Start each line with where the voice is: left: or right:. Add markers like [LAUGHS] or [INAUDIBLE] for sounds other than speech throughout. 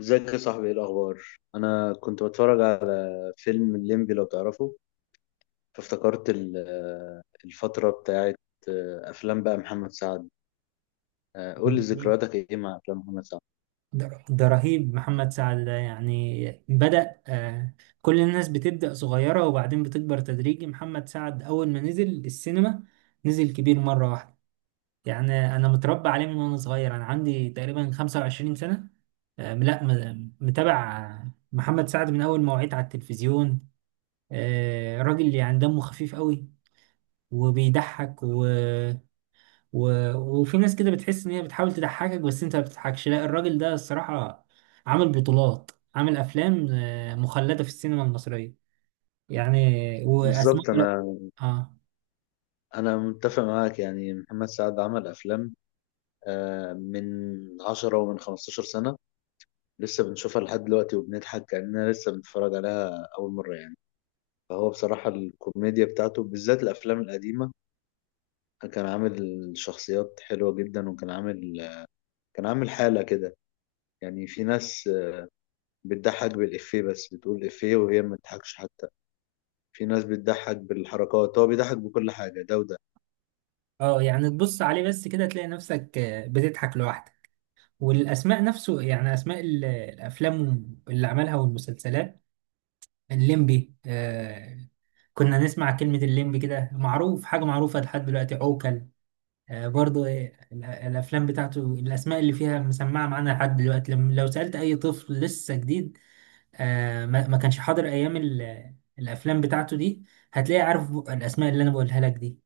left: ازيك يا صاحبي، ايه الاخبار؟ انا كنت بتفرج على فيلم الليمبي لو تعرفه. فافتكرت الفتره بتاعت افلام بقى محمد سعد. قول لي ذكرياتك ايه مع افلام محمد سعد؟
right: ده رهيب محمد سعد ده، يعني بدأ كل الناس بتبدأ صغيرة وبعدين بتكبر تدريجي. محمد سعد أول ما نزل السينما نزل كبير مرة واحدة. يعني أنا متربى عليه من وأنا صغير، أنا عندي تقريبا 25 سنة. لا، متابع محمد سعد من أول ما وعيت على التلفزيون. راجل يعني دمه خفيف قوي وبيضحك و... وفي ناس كده بتحس ان هي بتحاول تضحكك بس انت ما بتضحكش، لا الراجل ده الصراحة عامل بطولات، عامل افلام مخلدة في السينما المصرية، يعني. واسماء،
left: بالظبط،
right: لا.
left: انا
right: اه،
left: انا متفق معاك. يعني محمد سعد عمل افلام من 10 ومن 15 سنه، لسه بنشوفها لحد دلوقتي وبنضحك كاننا لسه بنتفرج عليها اول مره يعني. فهو بصراحه الكوميديا بتاعته بالذات الافلام القديمه، كان عامل شخصيات حلوة جدا، وكان عامل حالة كده. يعني في ناس بتضحك بالإفيه، بس بتقول إفيه وهي ما بتضحكش حتى. في ناس بتضحك بالحركات، هو بيضحك بكل حاجة، ده وده.
right: اه، يعني تبص عليه بس كده تلاقي نفسك بتضحك لوحدك. والاسماء نفسه، يعني اسماء الافلام اللي عملها والمسلسلات. الليمبي، كنا نسمع كلمة الليمبي كده، معروف، حاجة معروفة لحد دلوقتي. عوكل برضو، إيه، الافلام بتاعته الاسماء اللي فيها مسمعه معانا لحد دلوقتي، لما لو سالت اي طفل لسه جديد ما كانش حاضر ايام الافلام بتاعته دي، هتلاقي عارف الاسماء اللي انا بقولها لك دي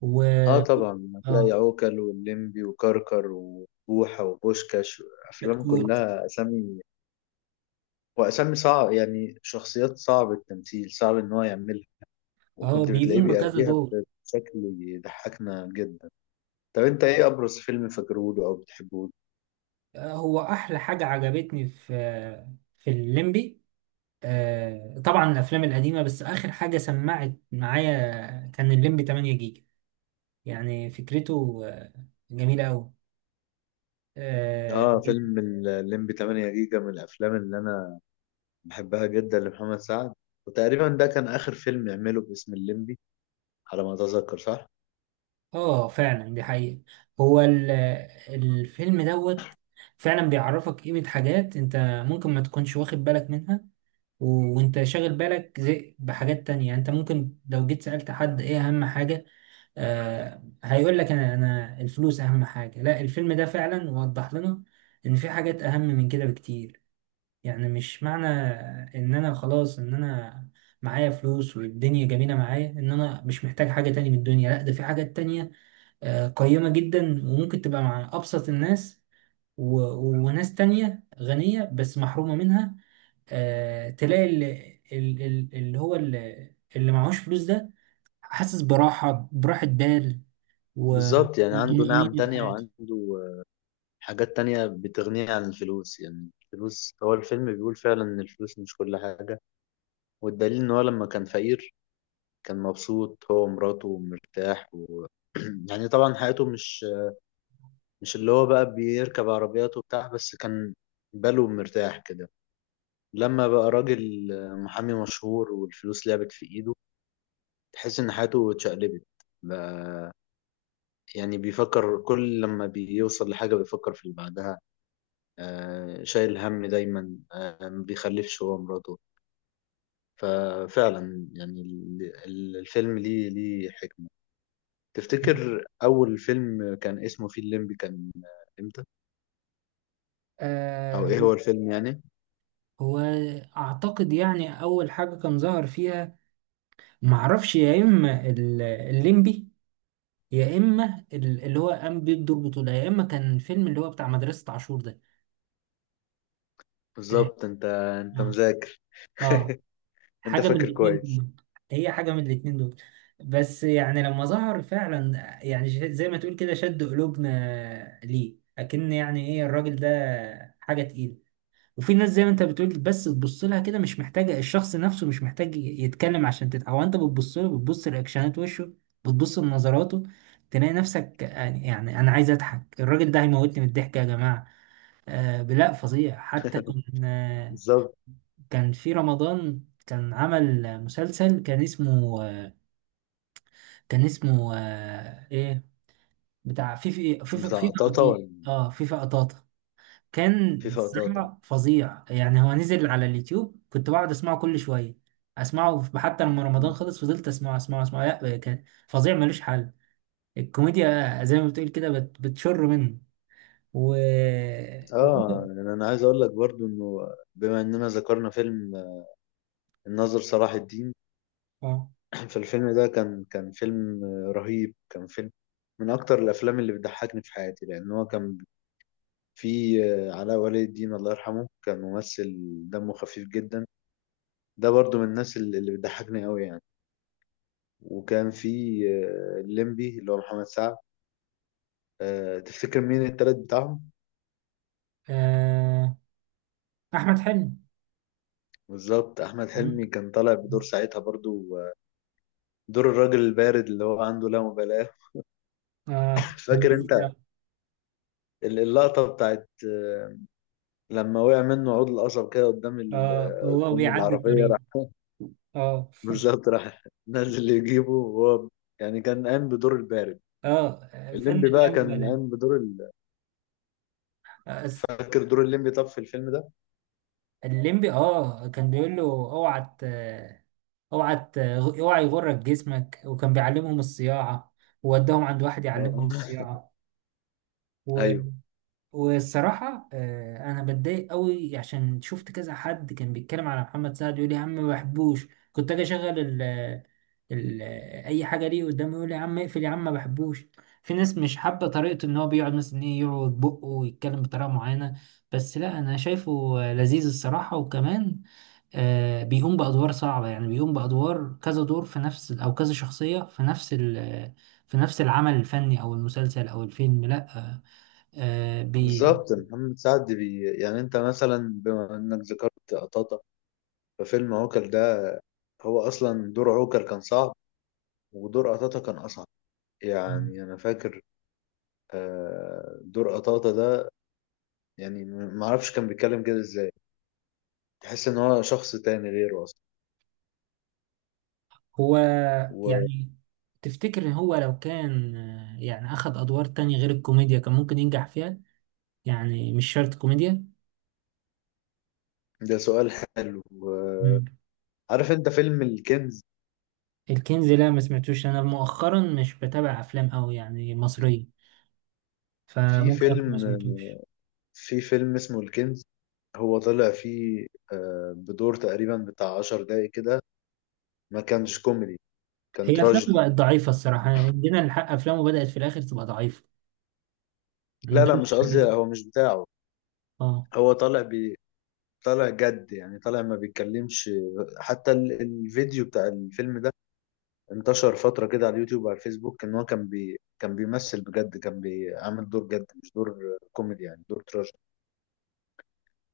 right: و
left: اه طبعا، هتلاقي
right: اه،
left: عوكل واللمبي وكركر وبوحة وبوشكاش، أفلام
right: كتكوت.
left: كلها أسامي. وأسامي صعب، يعني شخصيات صعب التمثيل، صعب إن هو يعملها،
right: اه،
left: وكنت بتلاقيه
right: بيقوم بكذا
left: بيأديها
right: دور.
left: بشكل يضحكنا جدا. طب أنت إيه أبرز فيلم فاكرهوله أو بتحبه؟
right: هو احلى حاجه عجبتني في الليمبي. طبعا الافلام القديمه، بس اخر حاجه سمعت معايا كان الليمبي 8 جيجا، يعني فكرته جميله قوي.
left: اه، فيلم الليمبي 8 جيجا من الافلام اللي انا بحبها جدا لمحمد سعد، وتقريبا ده كان آخر فيلم يعمله باسم الليمبي على ما أتذكر، صح؟
right: اه فعلا، دي حقيقة. هو الفيلم دوت فعلا بيعرفك قيمة حاجات انت ممكن ما تكونش واخد بالك منها وانت شاغل بالك زي بحاجات تانية. يعني انت ممكن لو جيت سألت حد ايه اهم حاجة، هيقول لك انا الفلوس اهم حاجة. لا، الفيلم ده فعلا وضح لنا ان في حاجات اهم من كده بكتير. يعني مش معنى ان انا خلاص ان انا معايا فلوس والدنيا جميلة معايا، ان انا مش محتاج حاجة تانية من الدنيا. لا، ده في حاجات تانية قيمة جدا وممكن تبقى مع أبسط الناس و... وناس تانية غنية بس محرومة منها. تلاقي اللي هو اللي معهوش فلوس ده حاسس براحة براحة و...
left: بالظبط، يعني عنده نعم
right: وطمأنينة في
left: تانية
right: حياته.
left: وعنده حاجات تانية بتغنيه عن الفلوس. يعني الفلوس، هو الفيلم بيقول فعلا إن الفلوس مش كل حاجة، والدليل إن هو لما كان فقير كان مبسوط هو ومراته ومرتاح. و... [CLEARS THROAT] يعني طبعا حياته مش اللي هو بقى بيركب عربيات وبتاع، بس كان باله مرتاح كده. لما بقى راجل محامي مشهور والفلوس لعبت في إيده، تحس ان حياته اتشقلبت. بقى- يعني بيفكر، كل لما بيوصل لحاجة بيفكر في اللي بعدها، شايل هم دايما، ما بيخلفش هو مراته. ففعلا يعني الفيلم ليه حكمة. تفتكر أول فيلم كان اسمه فيه الليمبي كان امتى؟ أو
right: آه
left: ايه هو الفيلم يعني؟
right: هو أعتقد يعني أول حاجة كان ظهر فيها، معرفش، يا إما الليمبي، يا إما اللي هو قام بيه بدور بطولة، يا إما كان فيلم اللي هو بتاع مدرسة عاشور ده. ت-
left: بالظبط، انت
right: آه
left: مذاكر،
right: آه
left: انت
right: حاجة من
left: فاكر
right: الاتنين
left: كويس.
right: دول. هي حاجة من الاتنين دول. بس يعني لما ظهر فعلا، يعني زي ما تقول كده شد قلوبنا ليه أكن. يعني ايه الراجل ده، حاجة تقيلة. وفي ناس زي ما انت بتقول، بس تبص لها كده، مش محتاجة الشخص نفسه مش محتاج يتكلم عشان، او انت بتبص له، بتبص لأكشنات وشه، بتبص لنظراته، تلاقي نفسك يعني انا عايز اضحك، الراجل ده هيموتني من الضحك يا جماعة. لا، فظيع. حتى كنا،
left: بالظبط،
right: كان في رمضان كان عمل مسلسل، كان اسمه ايه، بتاع في في في في
left: بتاع
right: في
left: قطاطا
right: قطاطة.
left: ولا
right: اه، في قطاطة، كان
left: في قطاطا؟
right: بصراحة فظيع. يعني هو نزل على اليوتيوب، كنت بقعد اسمعه كل شوية، اسمعه حتى لما رمضان خلص فضلت اسمعه اسمعه اسمعه. لا كان فظيع ملوش حل، الكوميديا زي ما بتقول كده بتشر منه و
left: اه،
right: و-
left: يعني انا عايز اقول لك برضو انه بما اننا ذكرنا فيلم الناظر صلاح الدين،
right: اه.
left: [CLEARS THROAT] فالفيلم ده كان فيلم رهيب، كان فيلم من أكتر الأفلام اللي بتضحكني في حياتي. لأن هو كان فيه علاء ولي الدين، الله يرحمه، كان ممثل دمه خفيف جدا، ده برضو من الناس اللي بتضحكني أوي يعني. وكان فيه الليمبي اللي هو محمد سعد. تفتكر مين التالت بتاعهم؟
right: آه، احمد حلمي.
left: بالظبط، أحمد حلمي
right: مم.
left: كان طالع بدور ساعتها برضو دور الراجل البارد، اللي هو عنده لا مبالاة.
right: اه،
left: [LAUGHS]
right: كان
left: فاكر أنت
right: لذيذ.
left: اللقطة بتاعت لما وقع منه عود القصب كده قدام ال...
right: اه هو
left: قدام
right: بيعدي
left: العربية راح؟
right: الطريق. اه.
left: [LAUGHS] بالظبط، راح نازل يجيبه وهو، يعني كان قام بدور البارد،
right: اه فن.
left: الليمبي بقى
right: اللم
left: كان
right: بلاش.
left: قام بدور ال...
right: آه، أس-
left: فاكر دور الليمبي طب في الفيلم ده؟
right: الليمبي، اه، كان بيقول له اوعى ت- اوعى يغرك جسمك، وكان بيعلمهم الصياعة، ووداهم عند واحد يعلمهم
left: آه. [LAUGHS]
right: الصياعة.
left: ايوه،
right: والصراحة أنا بتضايق قوي عشان شفت كذا حد كان بيتكلم على محمد سعد يقول لي يا عم ما بحبوش، كنت أجي أشغل ال أي حاجة ليه قدامي يقول لي يا عم اقفل، يا عم ما بحبوش. في ناس مش حابة طريقته إن هو بيقعد مثلا، إيه، يعوج بقه ويتكلم بطريقة معينة. بس لا أنا شايفه لذيذ الصراحة. وكمان بيقوم بأدوار صعبة، يعني بيقوم بأدوار كذا دور في نفس، أو كذا شخصية في نفس العمل الفني أو المسلسل أو الفيلم. لأ، آه بي
left: بالظبط. محمد سعد يعني انت مثلا، بما انك ذكرت قطاطا، ففيلم عوكل ده هو اصلا دور عوكل كان صعب، ودور قطاطا كان اصعب. يعني انا فاكر دور قطاطا ده، يعني معرفش كان بيتكلم كده ازاي. تحس ان هو شخص تاني غيره.
right: هو
left: وده
right: يعني تفتكر هو لو كان يعني أخذ أدوار تانية غير الكوميديا كان ممكن ينجح فيها، يعني مش شرط كوميديا.
left: سؤال حلو.
right: مم.
left: عارف انت فيلم الكنز؟
right: الكنز، لا، ما سمعتوش. أنا مؤخرا مش بتابع أفلام أوي يعني مصرية،
left: في
right: فممكن أكون ما
left: فيلم
right: سمعتوش.
left: في فيلم اسمه الكنز، هو طلع فيه بدور تقريبا بتاع عشر دقايق كده. ما كانش كوميدي، كان
right: هي أفلامه
left: تراجيدي.
right: بقت ضعيفة الصراحة. يعني جينا الحق أفلامه بدأت في الآخر تبقى ضعيفة، ده
left: لا
right: اللي
left: لا، مش
right: أنا
left: قصدي،
right: حاسه.
left: هو مش بتاعه.
right: اه.
left: هو طالع جد، يعني طالع ما بيتكلمش. حتى الفيديو بتاع الفيلم ده انتشر فترة كده على اليوتيوب وعلى الفيسبوك، ان هو كان بيمثل بجد، كان بيعمل دور جد، مش دور كوميدي، يعني دور تراجيدي.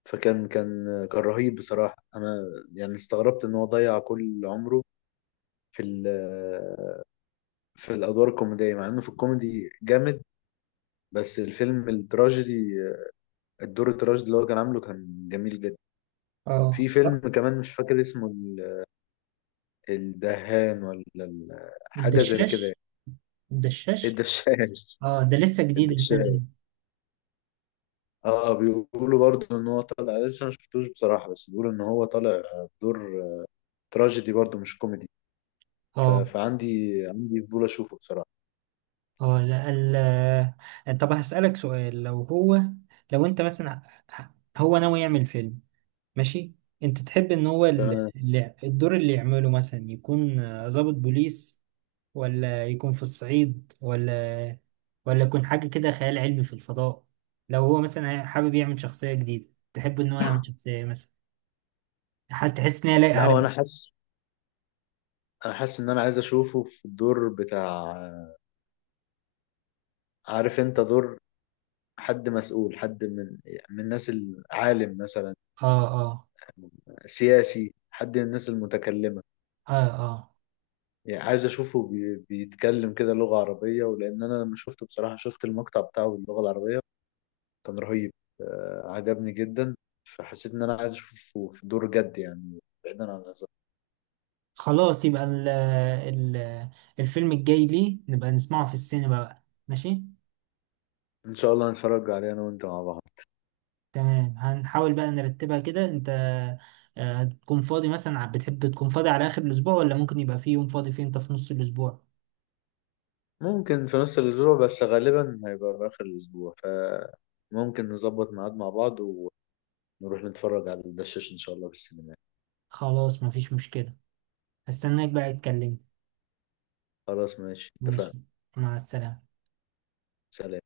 left: فكان كان كان رهيب بصراحة. أنا يعني استغربت إن هو ضيع كل عمره في ال- في الأدوار الكوميدية، مع إنه في الكوميدي جامد. بس الفيلم التراجيدي، الدور التراجيدي اللي هو كان عامله، كان جميل جدا.
right: اه.
left: في فيلم
right: آه.
left: كمان مش فاكر اسمه، الدهان ولا حاجة زي كده،
right: الدشاش، الدشاش.
left: الدشاش.
right: اه، ده لسه
left: [LAUGHS]
right: جديد الفيلم
left: الدشاش،
right: ده.
left: اه. بيقولوا برضه ان هو طالع، لسه ما شفتوش بصراحة، بس بيقولوا ان هو طالع دور تراجيدي برضه، مش كوميدي. ف...
right: اه.
left: فعندي عندي فضول اشوفه بصراحة.
right: اه. لا، طب هسألك سؤال، لو هو، لو انت مثلا، هو ناوي يعمل فيلم، ماشي، انت تحب ان هو
left: تمام.
right: الدور اللي يعمله مثلا يكون ضابط بوليس، ولا يكون في الصعيد، ولا يكون حاجة كده خيال علمي في الفضاء، لو هو مثلا حابب يعمل شخصية جديدة، تحب ان هو يعمل شخصية إيه مثلا، هتحس ان هي لايقة
left: لا، هو
right: عليه.
left: انا حاسس ان انا عايز اشوفه في الدور بتاع، عارف انت دور حد مسؤول، حد من الناس العالم مثلا،
right: اه. اه.
left: سياسي، حد من الناس المتكلمة.
right: اه. اه.
left: يعني عايز اشوفه بيتكلم كده لغة عربية. ولان انا لما شفته بصراحة، شفت المقطع بتاعه باللغة العربية، كان رهيب، عجبني جدا. فحسيت ان انا عايز اشوفه في دور جد يعني، بعيدا عن الهزار.
right: خلاص يبقى ال الفيلم الجاي ليه نبقى نسمعه في السينما بقى، ماشي.
left: ان شاء الله نتفرج عليه انا وانت مع بعض.
right: تمام، هنحاول بقى نرتبها كده. انت هتكون فاضي مثلا، بتحب تكون فاضي على اخر الاسبوع، ولا ممكن يبقى في يوم فاضي فيه انت في نص الاسبوع؟
left: ممكن في نص الأسبوع، بس غالبا هيبقى في آخر الأسبوع، فممكن نظبط ميعاد مع بعض ونروح نتفرج على الدشاش إن شاء الله في السينما.
right: خلاص مفيش مشكلة، هستناك بقى تكلمني.
left: خلاص، ماشي، اتفقنا.
right: ماشي، مع السلامة.
left: سلام.